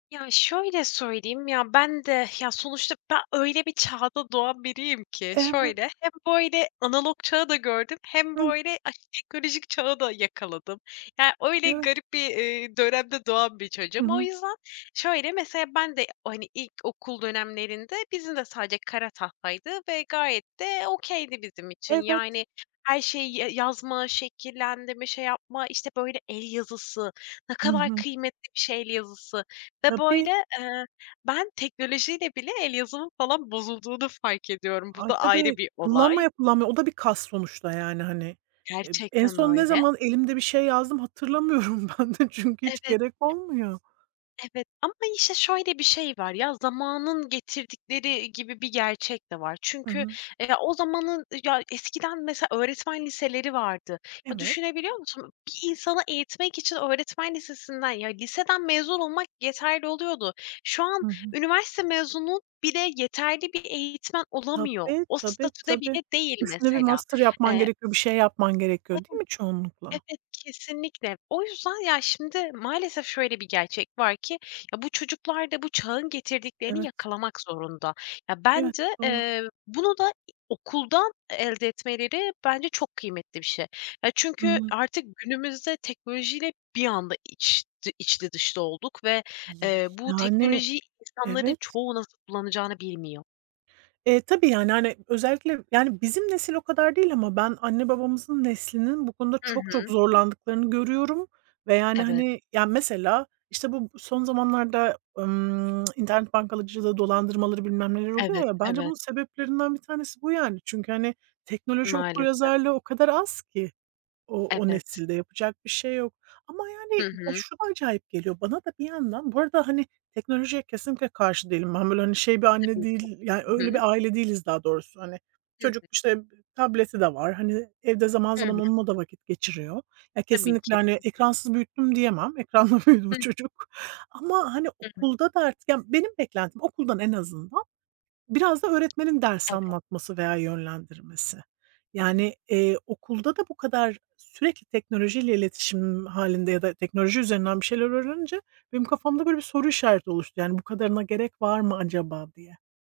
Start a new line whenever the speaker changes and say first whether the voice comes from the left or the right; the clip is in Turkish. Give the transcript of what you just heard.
left: Ya şöyle söyleyeyim, ya ben de ya, sonuçta be öyle bir çağda doğan biriyim ki;
right: Evet.
left: şöyle, hem böyle analog çağı da gördüm hem
right: Hıh.
left: böyle ah teknolojik çağı da yakaladım yani öyle
right: Evet.
left: garip bir, eee, dönemde doğan bir
right: Hı
left: çocuğum. O
right: hı.
left: yüzden şöyle, mesela ben de o, hani, ilkokul dönemlerinde bizim de sadece kara tahtaydı ve gayet de okay'di bizim için
right: Evet.
left: yani her şey ye yazma, şekillendirme, şey yapma, işte, böyle el yazısı, ne
right: Hı
left: kadar
right: hı.
left: kıymetli bir şey el yazısı ve böyle,
right: Tabii.
left: eee, ben teknolojiyle bile el yazımın falan bozulduğunu fark ediyorum.
right: A
left: Bu
right: ay
left: da ayrı
right: tabii
left: bir olay.
right: kullanmaya kullanmaya o da bir kas sonuçta yani hani. E en
left: Gerçekten
right: son ne
left: öyle.
right: zaman elimde bir şey yazdım hatırlamıyorum ben de çünkü hiç
left: Evet.
right: gerek olmuyor.
left: Evet, ama işte şöyle bir şey var. Ya, zamanın getirdikleri gibi bir gerçek de var.
right: Hı
left: Çünkü,
right: hı.
left: eee, o zamanın ya eskiden mesela öğretmen liseleri vardı. Ya
right: Evet.
left: düşünebiliyor musun? Bir insanı eğitmek için öğretmen lisesinden ya, liseden mezun olmak yeterli oluyordu. Şu an
right: Hı hı.
left: üniversite mezunu bile yeterli bir eğitmen olamıyor.
right: Tabii,
left: O
right: tabii,
left: statüde
right: tabii.
left: bile değil
right: Üstüne bir
left: mesela.
right: master yapman
left: Eee
right: gerekiyor, bir şey yapman gerekiyor değil mi çoğunlukla?
left: Evet, kesinlikle. O yüzden, ya şimdi maalesef şöyle bir gerçek var ki ya, bu çocuklar da bu çağın getirdiklerini
right: Evet.
left: yakalamak zorunda. Ya,
right: Evet,
left: bence,
right: doğru.
left: eee, bunu da, iii, okuldan e elde etmeleri bence çok kıymetli bir şey. Ya, çünkü
right: Hımm.
left: artık günümüzde teknolojiyle bir anda iç ti iç içli dışlı olduk ve, eee, bu
right: Yani
left: teknolojiyi insanların
right: evet.
left: çoğu nasıl kullanacağını bilmiyor.
right: Eee, tabii yani, hani, özellikle yani bizim nesil o kadar değil ama ben anne babamızın neslinin bu konuda
left: Hı
right: çok çok
left: hı.
right: zorlandıklarını görüyorum ve yani,
left: Evet.
right: hani, ya mesela, işte, bu b son zamanlarda, ımm, internet bankacılığı dolandırmaları bilmem neleri oluyor
left: Evet,
right: ya, bence bunun
left: evet.
right: sebeplerinden bir tanesi bu yani. Çünkü, hani, teknoloji
left: Maalesef.
right: okuryazarlığı o kadar az ki o o
left: Evet.
right: nesilde yapacak bir şey yok ama yani
left: Hı
right: ya,
left: hı.
right: şu da acayip geliyor bana da bir yandan bu arada, hani, teknolojiye kesinlikle karşı değilim. Ben böyle, hani şey, bir anne
left: Kesinlikle.
right: değil yani
left: Hı
right: öyle
left: hı.
right: bir aile değiliz daha doğrusu hani.
left: Hı
right: Çocuk,
left: hı.
right: işte, b tableti de var. Hani, evde zaman
left: Hı
right: zaman
left: hı.
right: onunla da vakit geçiriyor. Ya,
left: Tabii
right: kesinlikle,
left: ki.
right: hani, ekransız büyüttüm diyemem. Ekranla büyüdü bu
left: Hıh.
right: çocuk ama, hani,
left: Hı hı.
right: okulda da artık ya benim beklentim okuldan en azından biraz da öğretmenin ders
left: Evet.
right: anlatması veya yönlendirmesi.
left: Hı hı.
right: Yani, eee, okulda da bu kadar sürekli teknolojiyle iletişim hâlinde ya da teknoloji üzerinden bir şeyler öğrenince benim kafamda böyle bir soru işareti oluştu yani bu kadarına gerek var mı acaba diye.